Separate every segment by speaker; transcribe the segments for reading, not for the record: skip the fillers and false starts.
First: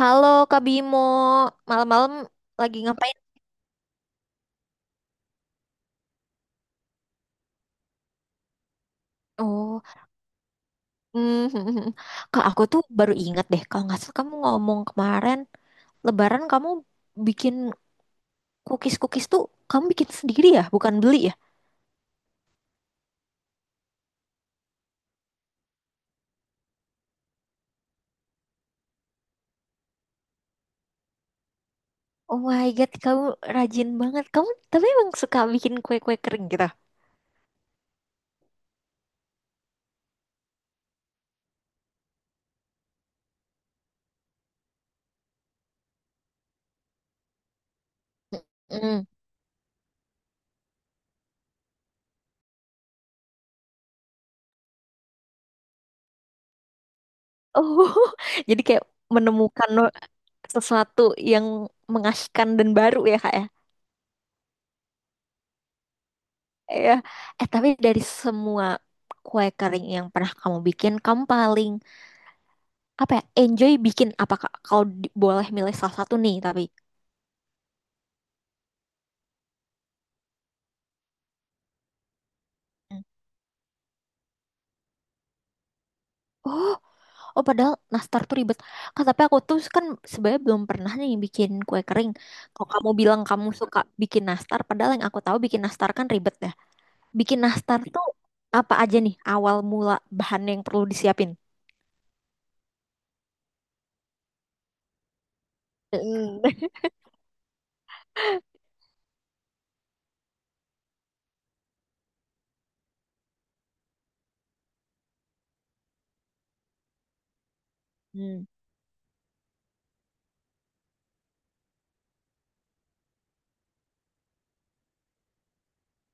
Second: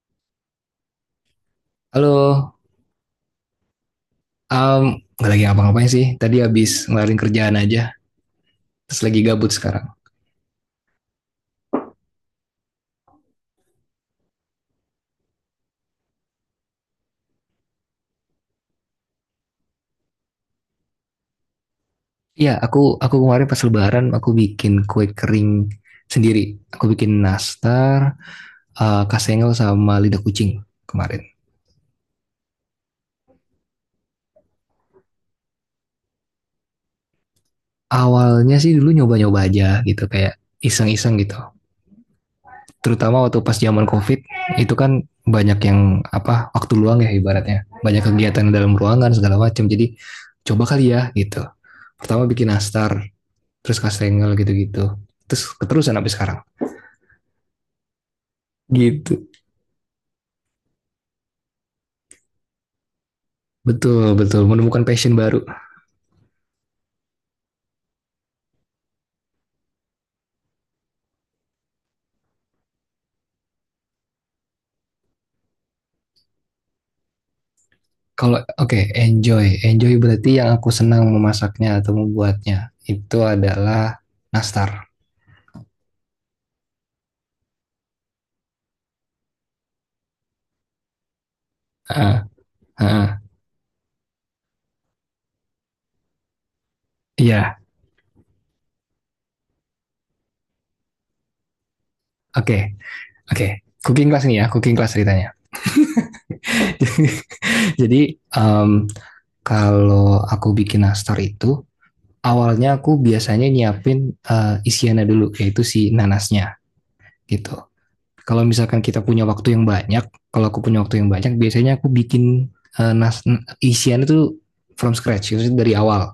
Speaker 1: Halo Kak Bimo,
Speaker 2: Halo,
Speaker 1: malam-malam lagi ngapain?
Speaker 2: um, nggak lagi ngapa-ngapain sih. Tadi habis ngelarin kerjaan aja, terus lagi gabut
Speaker 1: Oh,
Speaker 2: sekarang.
Speaker 1: hmm, Kak aku tuh baru ingat deh, kalau nggak salah kamu ngomong kemarin Lebaran kamu bikin cookies-cookies tuh kamu bikin sendiri ya, bukan beli ya?
Speaker 2: Iya, aku kemarin pas Lebaran aku bikin kue kering sendiri. Aku bikin nastar, eh, kasengel sama lidah kucing kemarin.
Speaker 1: Oh my God, kamu rajin banget. Kamu tapi emang suka bikin kue-kue kering gitu?
Speaker 2: Awalnya sih dulu nyoba-nyoba aja gitu, kayak iseng-iseng gitu. Terutama waktu pas zaman COVID itu kan banyak yang apa waktu luang ya ibaratnya, banyak kegiatan dalam
Speaker 1: Hmm.
Speaker 2: ruangan segala macam. Jadi coba kali ya gitu. Pertama bikin nastar, terus Kastengel gitu-gitu. Terus keterusan sampai sekarang.
Speaker 1: Oh, jadi kayak
Speaker 2: Gitu.
Speaker 1: menemukan sesuatu yang mengasihkan dan baru ya Kak ya?
Speaker 2: Betul, betul. Menemukan passion baru.
Speaker 1: Iya. Eh tapi dari semua kue kering yang pernah kamu bikin, kamu paling apa ya? Enjoy bikin apa Kak? Kalau boleh milih salah satu nih tapi.
Speaker 2: Kalau, oke, okay, enjoy. Enjoy berarti yang aku senang memasaknya atau membuatnya.
Speaker 1: Hmm.
Speaker 2: Itu adalah nastar.
Speaker 1: Oh, oh padahal nastar tuh ribet. Kak, tapi aku tuh kan sebenarnya belum pernah nih bikin kue
Speaker 2: Heeh,
Speaker 1: kering.
Speaker 2: heeh.
Speaker 1: Kalau
Speaker 2: Iya,
Speaker 1: kamu bilang kamu suka bikin nastar, padahal yang aku tahu bikin nastar kan ribet ya. Bikin
Speaker 2: yeah.
Speaker 1: nastar tuh apa aja nih awal mula bahan yang perlu disiapin?
Speaker 2: Oke, okay, oke. Okay. Cooking class nih ya, cooking class ceritanya.
Speaker 1: Mm.
Speaker 2: Jadi, em, kalau aku bikin nastar itu, awalnya aku biasanya nyiapin isiannya dulu, yaitu si nanasnya gitu.
Speaker 1: Hmm.
Speaker 2: Kalau misalkan kita punya waktu yang banyak, kalau aku punya waktu yang banyak, biasanya aku bikin eh, nas isian itu from scratch, maksudnya dari awal.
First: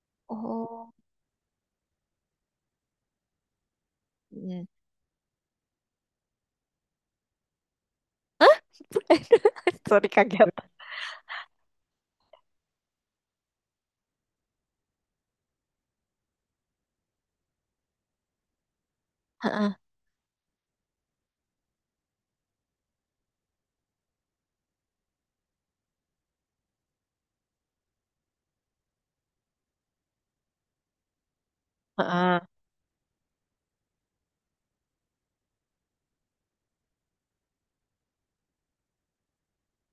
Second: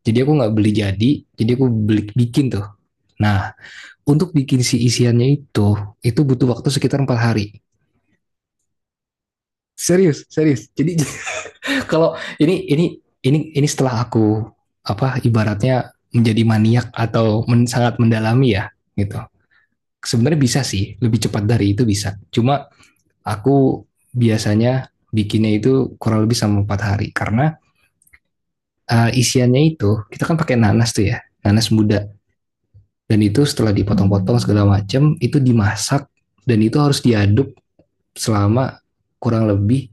Speaker 2: Jadi aku nggak beli
Speaker 1: Oh.
Speaker 2: jadi aku beli bikin tuh. Nah, untuk
Speaker 1: Hmm.
Speaker 2: bikin si isiannya itu butuh waktu sekitar 4 hari.
Speaker 1: Sorry
Speaker 2: Serius,
Speaker 1: kaget.
Speaker 2: serius. Jadi kalau ini setelah aku apa ibaratnya menjadi maniak atau sangat mendalami ya gitu. Sebenarnya bisa sih, lebih cepat dari itu bisa. Cuma aku biasanya bikinnya itu kurang lebih sama empat hari karena isiannya itu kita kan pakai nanas tuh ya nanas muda
Speaker 1: Heeh.
Speaker 2: dan itu setelah dipotong-potong segala macam itu dimasak dan itu harus diaduk selama kurang lebih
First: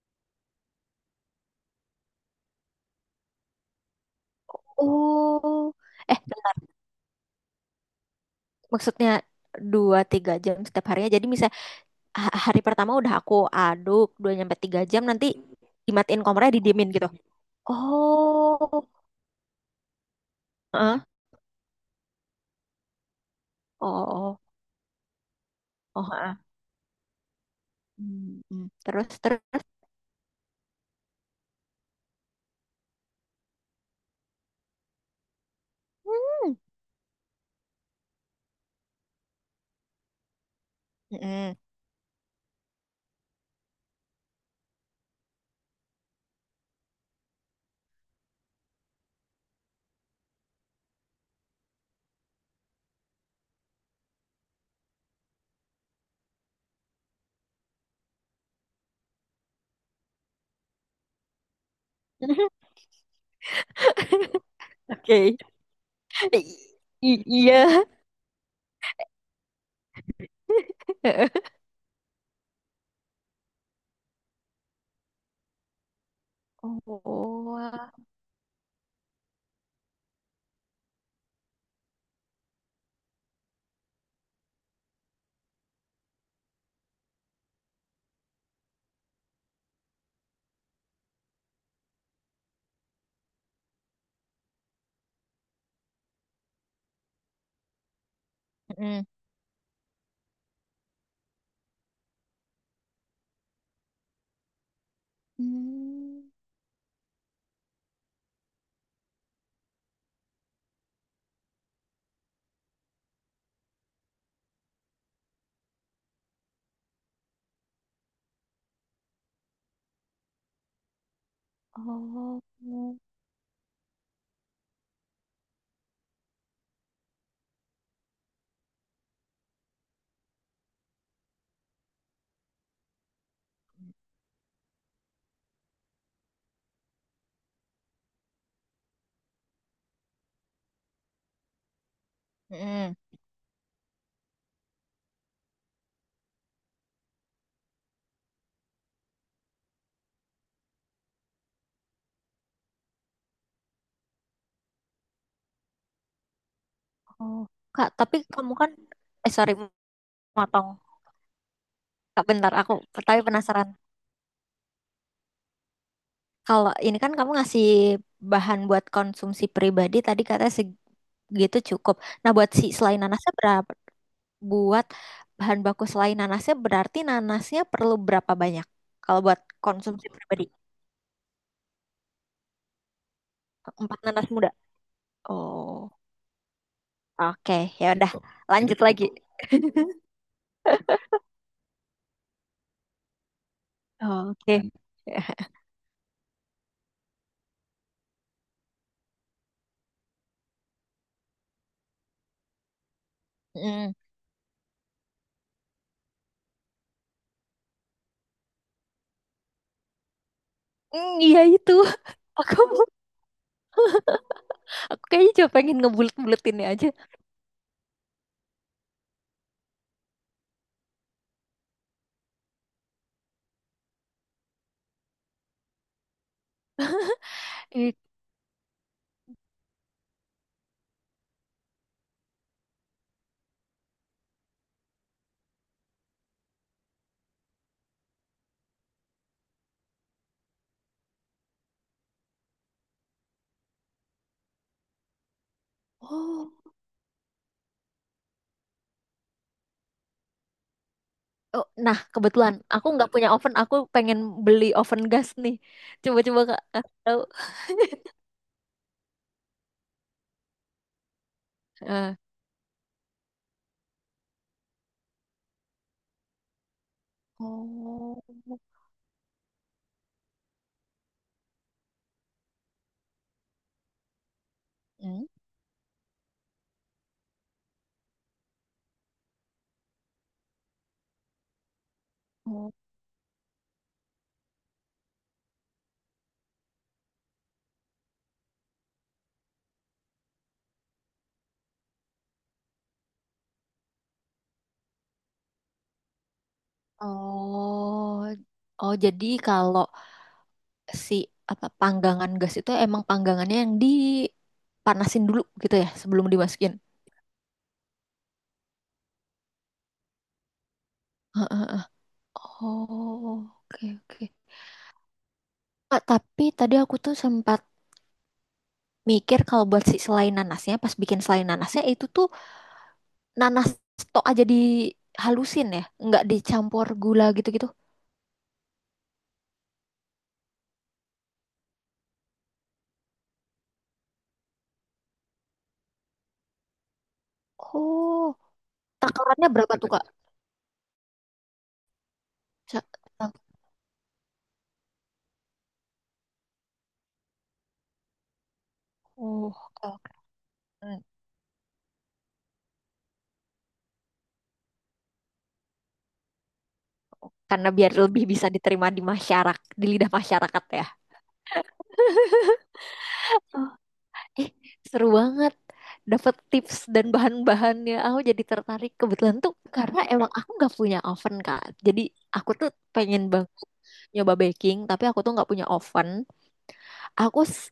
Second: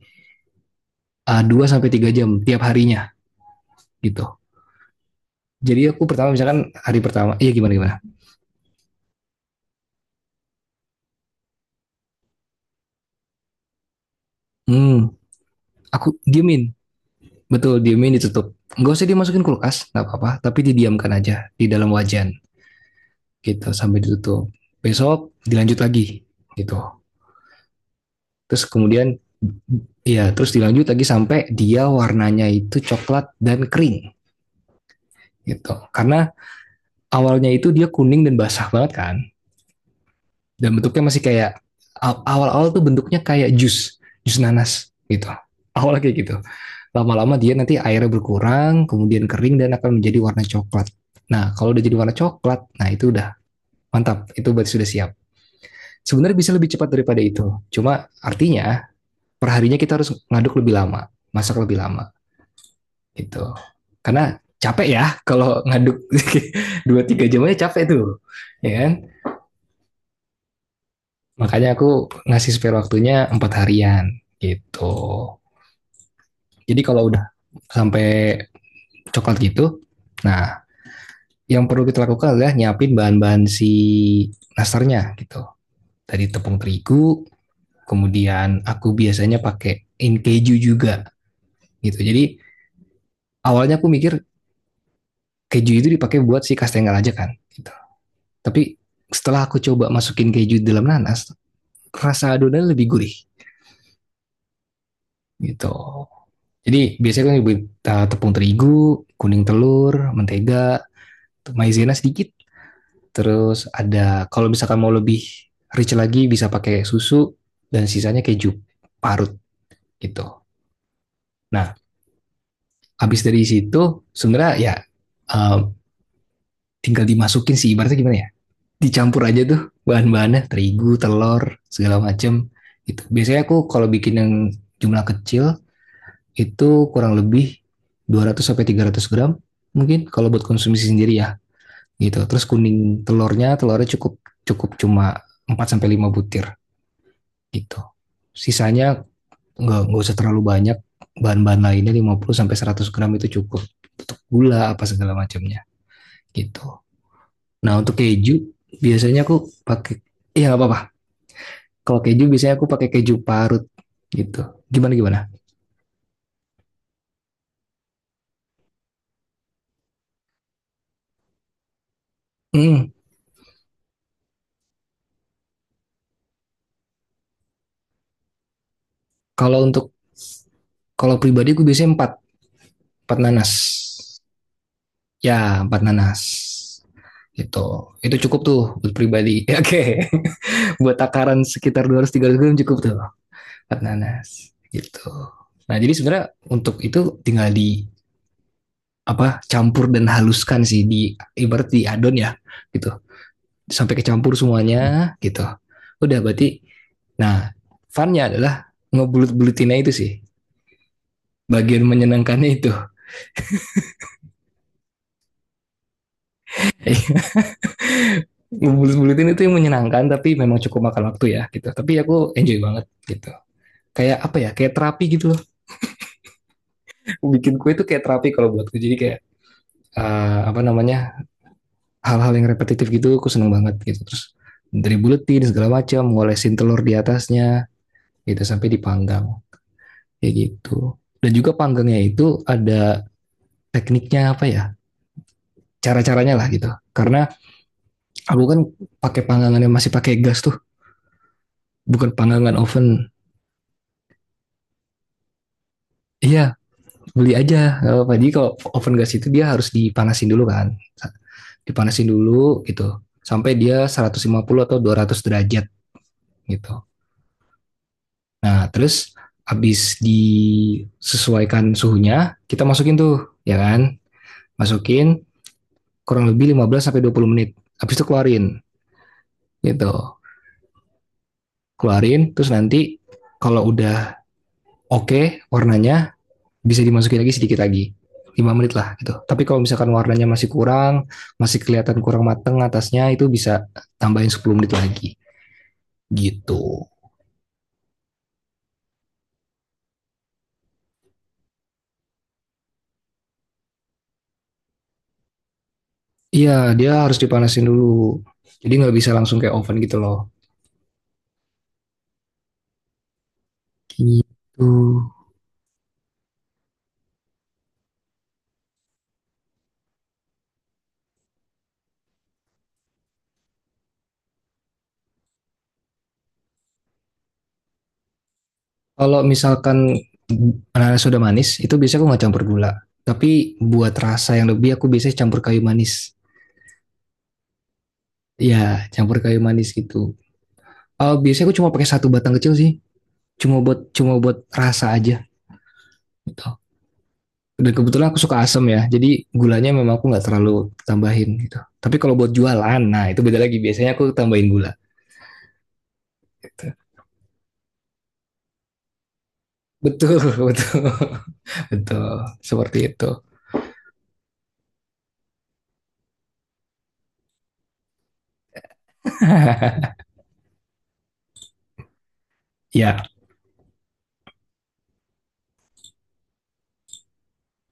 Speaker 2: 2 sampai tiga jam tiap harinya gitu.
Speaker 1: Oh,
Speaker 2: Jadi aku
Speaker 1: eh
Speaker 2: pertama misalkan
Speaker 1: bentar.
Speaker 2: hari pertama iya gimana gimana.
Speaker 1: Maksudnya dua tiga jam setiap harinya. Jadi misalnya hari pertama udah aku aduk dua nyampe tiga
Speaker 2: Hmm.
Speaker 1: jam nanti
Speaker 2: Aku
Speaker 1: dimatiin kompornya
Speaker 2: diemin,
Speaker 1: didiemin gitu.
Speaker 2: betul diemin ditutup
Speaker 1: Oh,
Speaker 2: nggak usah dimasukin kulkas nggak apa-apa tapi
Speaker 1: heeh,
Speaker 2: didiamkan aja di dalam wajan gitu
Speaker 1: oh,
Speaker 2: sampai
Speaker 1: oh,
Speaker 2: ditutup. Besok dilanjut
Speaker 1: oh.
Speaker 2: lagi
Speaker 1: Heeh.
Speaker 2: gitu.
Speaker 1: Hmm,
Speaker 2: Terus
Speaker 1: hmm.
Speaker 2: kemudian
Speaker 1: Terus terus.
Speaker 2: ya terus dilanjut lagi sampai dia warnanya itu coklat dan kering gitu. Karena
Speaker 1: Hmm.
Speaker 2: awalnya itu dia kuning dan basah banget kan. Dan bentuknya masih
Speaker 1: Mm-mm.
Speaker 2: kayak awal-awal tuh bentuknya kayak jus, jus nanas gitu. Awalnya kayak gitu. Lama-lama dia nanti airnya berkurang, kemudian kering dan akan menjadi warna coklat. Nah, kalau udah jadi warna coklat, nah itu udah mantap. Itu berarti sudah siap. Sebenarnya bisa lebih cepat daripada itu. Cuma artinya perharinya kita harus ngaduk lebih lama, masak lebih lama gitu. Karena capek ya
Speaker 1: Oke.
Speaker 2: kalau ngaduk
Speaker 1: I-
Speaker 2: dua
Speaker 1: i-
Speaker 2: tiga jam aja capek
Speaker 1: iya.
Speaker 2: tuh, ya kan? Makanya aku ngasih spare waktunya 4 harian gitu. Jadi
Speaker 1: Oh,
Speaker 2: kalau udah
Speaker 1: wah.
Speaker 2: sampai coklat gitu, nah yang perlu kita lakukan adalah nyiapin bahan-bahan si nastarnya gitu. Tadi tepung terigu, kemudian aku biasanya pakai in keju juga gitu. Jadi awalnya aku mikir keju itu dipakai buat si kastengel aja kan gitu. Tapi
Speaker 1: Mm-mm.
Speaker 2: setelah aku coba masukin keju dalam nanas rasa adonan lebih gurih gitu.
Speaker 1: Hmm.
Speaker 2: Jadi biasanya kan ibu tepung terigu kuning telur mentega maizena sedikit terus ada kalau misalkan mau lebih rich lagi bisa pakai susu dan sisanya keju parut gitu. Nah
Speaker 1: Oh.
Speaker 2: habis dari situ sebenarnya ya, uh, tinggal dimasukin sih ibaratnya gimana ya dicampur aja tuh bahan-bahannya terigu telur segala macem gitu. Biasanya aku kalau bikin yang jumlah kecil itu kurang lebih 200 sampai 300 gram mungkin kalau buat konsumsi sendiri ya gitu. Terus
Speaker 1: Mm-mm.
Speaker 2: kuning telurnya telurnya cukup cukup cuma 4 sampai 5 butir gitu. Sisanya nggak usah terlalu banyak. Bahan-bahan lainnya 50 sampai 100 gram itu cukup untuk gula apa segala macamnya gitu.
Speaker 1: Oh,
Speaker 2: Nah
Speaker 1: Kak,
Speaker 2: untuk
Speaker 1: tapi
Speaker 2: keju
Speaker 1: kamu kan
Speaker 2: biasanya
Speaker 1: eh
Speaker 2: aku
Speaker 1: sorry
Speaker 2: pakai. Iya nggak
Speaker 1: motong.
Speaker 2: apa-apa. Kalau keju
Speaker 1: Kak,
Speaker 2: biasanya
Speaker 1: bentar,
Speaker 2: aku
Speaker 1: aku
Speaker 2: pakai keju
Speaker 1: tapi
Speaker 2: parut
Speaker 1: penasaran.
Speaker 2: gitu. Gimana gimana?
Speaker 1: Kalau ini kan kamu ngasih bahan buat konsumsi pribadi tadi katanya segitu cukup. Nah, buat si
Speaker 2: Hmm.
Speaker 1: selain nanasnya berapa? Buat bahan baku selain nanasnya berarti nanasnya perlu berapa banyak? Kalau buat
Speaker 2: Kalau untuk
Speaker 1: konsumsi pribadi,
Speaker 2: kalau pribadi aku biasanya empat empat nanas.
Speaker 1: empat nanas muda.
Speaker 2: Ya
Speaker 1: Oh,
Speaker 2: empat nanas.
Speaker 1: oke,
Speaker 2: Gitu.
Speaker 1: ya udah,
Speaker 2: Itu cukup tuh
Speaker 1: lanjut
Speaker 2: buat
Speaker 1: lagi.
Speaker 2: pribadi. Ya, oke. Okay. Buat takaran sekitar 200-300 gram cukup tuh empat nanas.
Speaker 1: Oke.
Speaker 2: Gitu.
Speaker 1: Dan
Speaker 2: Nah jadi sebenarnya untuk itu tinggal di apa campur dan haluskan sih di ibarat di adon ya gitu
Speaker 1: mm,
Speaker 2: sampai kecampur semuanya gitu. Udah berarti nah funnya adalah ngebulut-bulutinnya itu sih
Speaker 1: mm, iya itu.
Speaker 2: bagian menyenangkannya
Speaker 1: Aku
Speaker 2: itu.
Speaker 1: aku kayaknya cuma pengen ngebulet-buletinnya aja.
Speaker 2: Ngebulut-bulutin itu yang menyenangkan tapi memang cukup makan waktu ya gitu tapi aku enjoy banget gitu kayak apa ya kayak terapi gitu loh. Bikin kue itu
Speaker 1: Eh,
Speaker 2: kayak terapi kalau buatku jadi kayak apa namanya hal-hal yang repetitif gitu aku seneng banget gitu. Terus dari buletin segala macam ngolesin telur di atasnya gitu sampai dipanggang kayak gitu. Dan juga panggangnya itu ada tekniknya apa ya cara-caranya lah
Speaker 1: oh.
Speaker 2: gitu karena aku kan pakai panggangan yang masih pakai gas tuh
Speaker 1: Oh, nah,
Speaker 2: bukan
Speaker 1: kebetulan
Speaker 2: panggangan oven.
Speaker 1: aku nggak punya oven. Aku pengen beli oven gas nih. Coba-coba
Speaker 2: Iya
Speaker 1: kak kasih tahu.
Speaker 2: beli aja nggak apa-apa jadi kalau oven gas itu dia harus dipanasin dulu kan dipanasin
Speaker 1: Eh,
Speaker 2: dulu gitu sampai dia 150 atau 200 derajat gitu.
Speaker 1: oh,
Speaker 2: Nah terus habis disesuaikan suhunya kita masukin tuh ya kan masukin
Speaker 1: hmm,
Speaker 2: kurang lebih 15 sampai 20 menit habis itu keluarin gitu. Keluarin terus
Speaker 1: oh,
Speaker 2: nanti kalau udah oke warnanya bisa dimasukin lagi sedikit lagi 5 menit lah gitu tapi kalau misalkan warnanya masih kurang masih kelihatan kurang mateng atasnya itu bisa tambahin 10 menit lagi gitu.
Speaker 1: oh, oh. Jadi kalau si apa panggangan gas itu emang panggangannya yang dipanasin dulu gitu ya sebelum
Speaker 2: Iya
Speaker 1: dimasukin.
Speaker 2: dia harus dipanasin dulu jadi nggak bisa langsung kayak oven gitu loh
Speaker 1: Heeh. Oh, oke oke.
Speaker 2: gitu.
Speaker 1: Ah, tapi tadi aku tuh sempat mikir kalau buat si selai nanasnya, pas bikin selai nanasnya itu tuh nanas tok aja dihalusin ya, nggak dicampur gula gitu-gitu.
Speaker 2: Kalau misalkan ananas sudah manis itu biasanya aku nggak campur gula tapi buat rasa yang lebih aku biasanya campur kayu manis
Speaker 1: Oh,
Speaker 2: ya campur kayu
Speaker 1: takarannya
Speaker 2: manis
Speaker 1: berapa tuh
Speaker 2: gitu.
Speaker 1: Kak?
Speaker 2: Eh biasanya aku cuma pakai satu batang kecil sih
Speaker 1: Sa-
Speaker 2: cuma buat rasa aja gitu. Dan kebetulan aku suka asam ya, jadi
Speaker 1: Oh,
Speaker 2: gulanya memang aku nggak terlalu
Speaker 1: oke.
Speaker 2: tambahin gitu. Tapi kalau buat jualan, nah itu beda lagi. Biasanya aku tambahin gula. Gitu.
Speaker 1: Karena biar lebih bisa diterima di masyarakat, di lidah
Speaker 2: Betul,
Speaker 1: masyarakat
Speaker 2: betul,
Speaker 1: ya.
Speaker 2: betul. Seperti itu.
Speaker 1: Oh, eh, seru banget. Dapat tips dan bahan-bahannya, aku jadi tertarik kebetulan tuh karena emang aku nggak punya oven Kak. Jadi aku tuh
Speaker 2: Ya,
Speaker 1: pengen banget nyoba baking, tapi aku tuh nggak punya oven. Aku s-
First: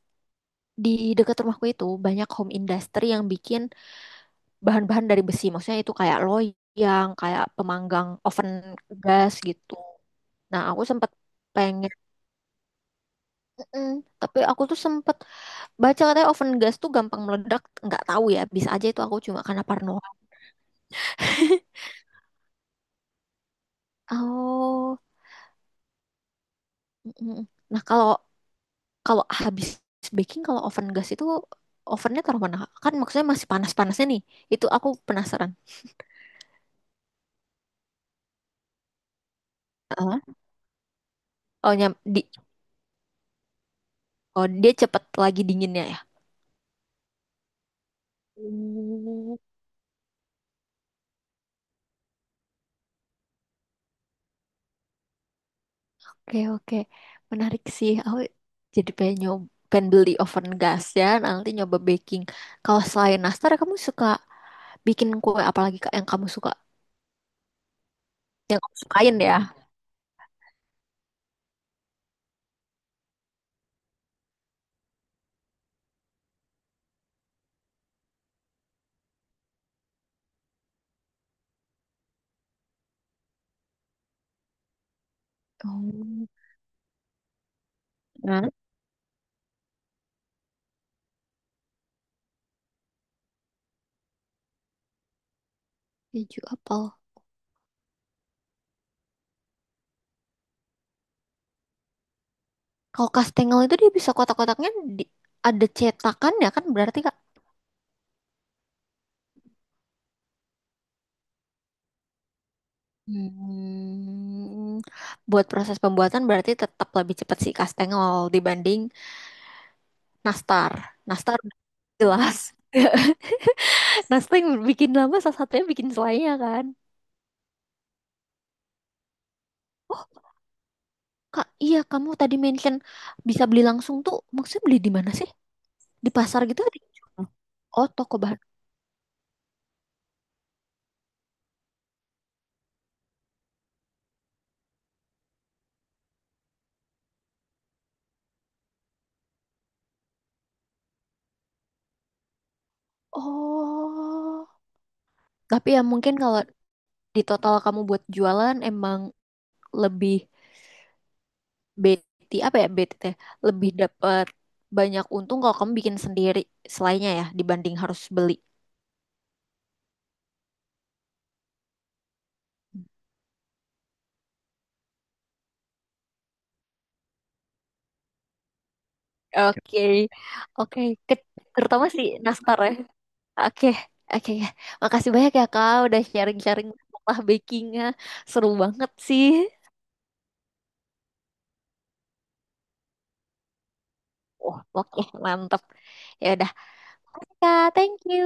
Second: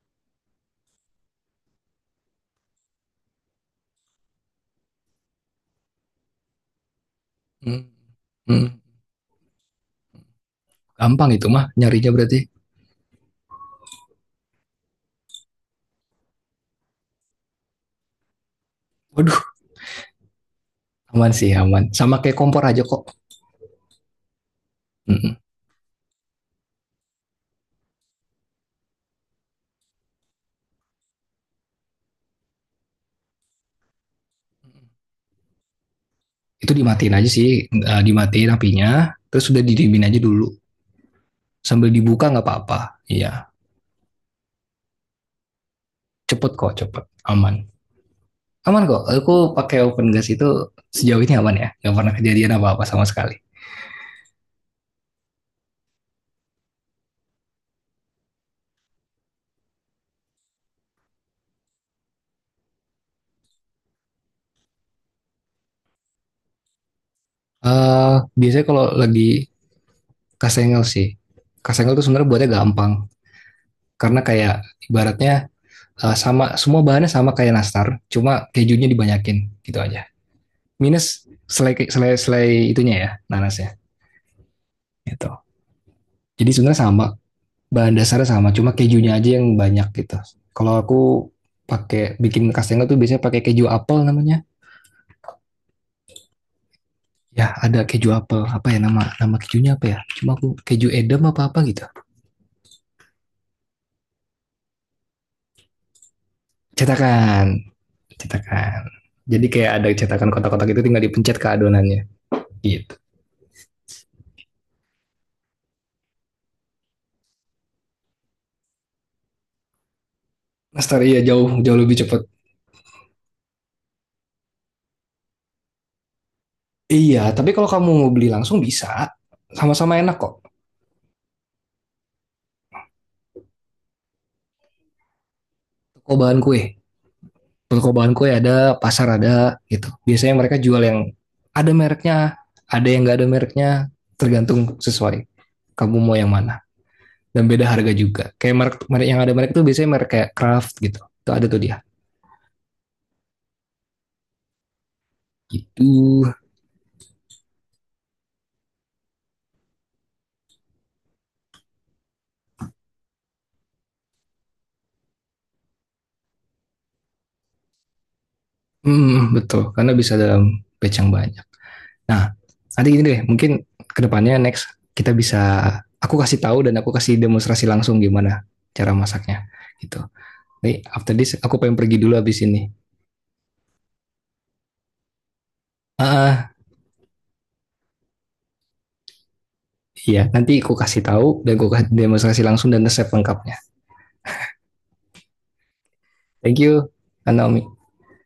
Speaker 1: di dekat rumahku itu banyak home industry yang bikin bahan-bahan dari besi. Maksudnya itu kayak loyang, kayak
Speaker 2: Hmm.
Speaker 1: pemanggang oven
Speaker 2: Hmm.
Speaker 1: gas gitu. Nah, aku sempat
Speaker 2: Gampang itu mah
Speaker 1: pengen,
Speaker 2: nyarinya berarti.
Speaker 1: mm-mm, tapi aku tuh sempat baca katanya oven gas tuh gampang meledak. Nggak tahu ya, bisa aja itu aku cuma
Speaker 2: Waduh,
Speaker 1: karena parno.
Speaker 2: aman sih aman. Sama kayak kompor aja kok.
Speaker 1: Oh,
Speaker 2: Mm.
Speaker 1: mm-mm. Nah kalau kalau habis baking, kalau oven gas itu ovennya taruh mana? Kan maksudnya masih panas-panasnya nih. Itu aku penasaran.
Speaker 2: Itu dimatiin aja sih, eh, dimatiin apinya. Terus sudah didiemin aja
Speaker 1: Heeh.
Speaker 2: dulu.
Speaker 1: Oh,
Speaker 2: Sambil
Speaker 1: nyam, di,
Speaker 2: dibuka nggak apa-apa. Iya,
Speaker 1: oh, dia cepet lagi dinginnya ya?
Speaker 2: cepet kok, cepet, aman. Aman kok, aku
Speaker 1: Oh.
Speaker 2: pakai open gas itu sejauh ini aman ya, nggak pernah kejadian apa-apa sama sekali.
Speaker 1: Oke, oke. Menarik sih. Aku jadi pengen nyoba pengen beli oven gas ya. Nanti nyoba baking. Kalau selain nastar, kamu suka bikin kue apalagi Kak, yang kamu suka?
Speaker 2: Eh
Speaker 1: Yang
Speaker 2: biasanya
Speaker 1: kamu
Speaker 2: kalau
Speaker 1: sukain
Speaker 2: lagi
Speaker 1: ya?
Speaker 2: kasengel sih, kasengel tuh sebenarnya buatnya gampang, karena kayak ibaratnya eh, sama semua bahannya sama kayak nastar, cuma kejunya dibanyakin gitu aja. Minus selai selai selai itunya ya, nanasnya gitu.
Speaker 1: Oh,
Speaker 2: Jadi sebenarnya sama, bahan dasarnya sama,
Speaker 1: nah,
Speaker 2: cuma kejunya aja yang banyak gitu. Kalau aku pakai bikin kastengel tuh biasanya pakai keju apel namanya.
Speaker 1: keju apel.
Speaker 2: Ya, ada keju apel. Apa ya nama nama kejunya apa ya? Cuma aku keju edam apa apa gitu.
Speaker 1: Kalau kastengel itu dia bisa kotak-kotaknya di- ada cetakannya kan berarti Kak?
Speaker 2: Cetakan, cetakan. Jadi kayak ada cetakan kotak-kotak itu tinggal dipencet ke adonannya. Gitu.
Speaker 1: Hmm, buat proses pembuatan berarti tetap lebih cepat sih kastengel dibanding nastar.
Speaker 2: Nastar iya
Speaker 1: Nastar
Speaker 2: jauh
Speaker 1: udah
Speaker 2: jauh lebih cepet.
Speaker 1: jelas. Nah, yang bikin lama salah satunya bikin selainya kan.
Speaker 2: Iya, tapi kalau kamu mau beli langsung bisa. Sama-sama
Speaker 1: Oh,
Speaker 2: enak kok.
Speaker 1: Kak, iya kamu tadi mention bisa beli langsung tuh. Maksudnya beli di mana sih? Di
Speaker 2: Toko bahan
Speaker 1: pasar gitu
Speaker 2: kue.
Speaker 1: ada yang jual? Oh,
Speaker 2: Toko bahan
Speaker 1: toko
Speaker 2: kue
Speaker 1: bahan.
Speaker 2: ada, pasar ada gitu. Biasanya mereka jual yang ada mereknya, ada yang nggak ada mereknya, tergantung sesuai. Kamu mau yang mana? Dan beda harga juga. Kayak merek, merek yang ada merek tuh biasanya merek kayak Kraft gitu. Itu ada tuh dia.
Speaker 1: Oh. Tapi ya
Speaker 2: Gitu.
Speaker 1: mungkin kalau di total kamu buat jualan emang lebih BT apa ya BT teh, lebih dapat banyak untung kalau kamu bikin sendiri selainnya ya dibanding harus beli.
Speaker 2: Hmm, betul. Karena bisa dalam batch yang banyak. Nah, nanti gini deh, mungkin kedepannya next kita bisa, aku kasih tahu dan aku kasih demonstrasi langsung gimana cara masaknya
Speaker 1: Oke.
Speaker 2: gitu.
Speaker 1: Oke,
Speaker 2: Nih, after
Speaker 1: Ke-
Speaker 2: this aku pengen
Speaker 1: terutama
Speaker 2: pergi
Speaker 1: si
Speaker 2: dulu habis
Speaker 1: nastar
Speaker 2: ini.
Speaker 1: ya. Oke, oke ya. Makasih banyak ya Kak udah
Speaker 2: Ah, ah,
Speaker 1: sharing-sharing masalah bakingnya. Seru banget sih.
Speaker 2: iya, nanti aku kasih tahu dan aku kasih demonstrasi langsung dan resep lengkapnya.
Speaker 1: Wah, oke, mantap. Ya udah.
Speaker 2: Thank you,
Speaker 1: Oke,
Speaker 2: Kak
Speaker 1: Kak,
Speaker 2: Naomi.
Speaker 1: thank you.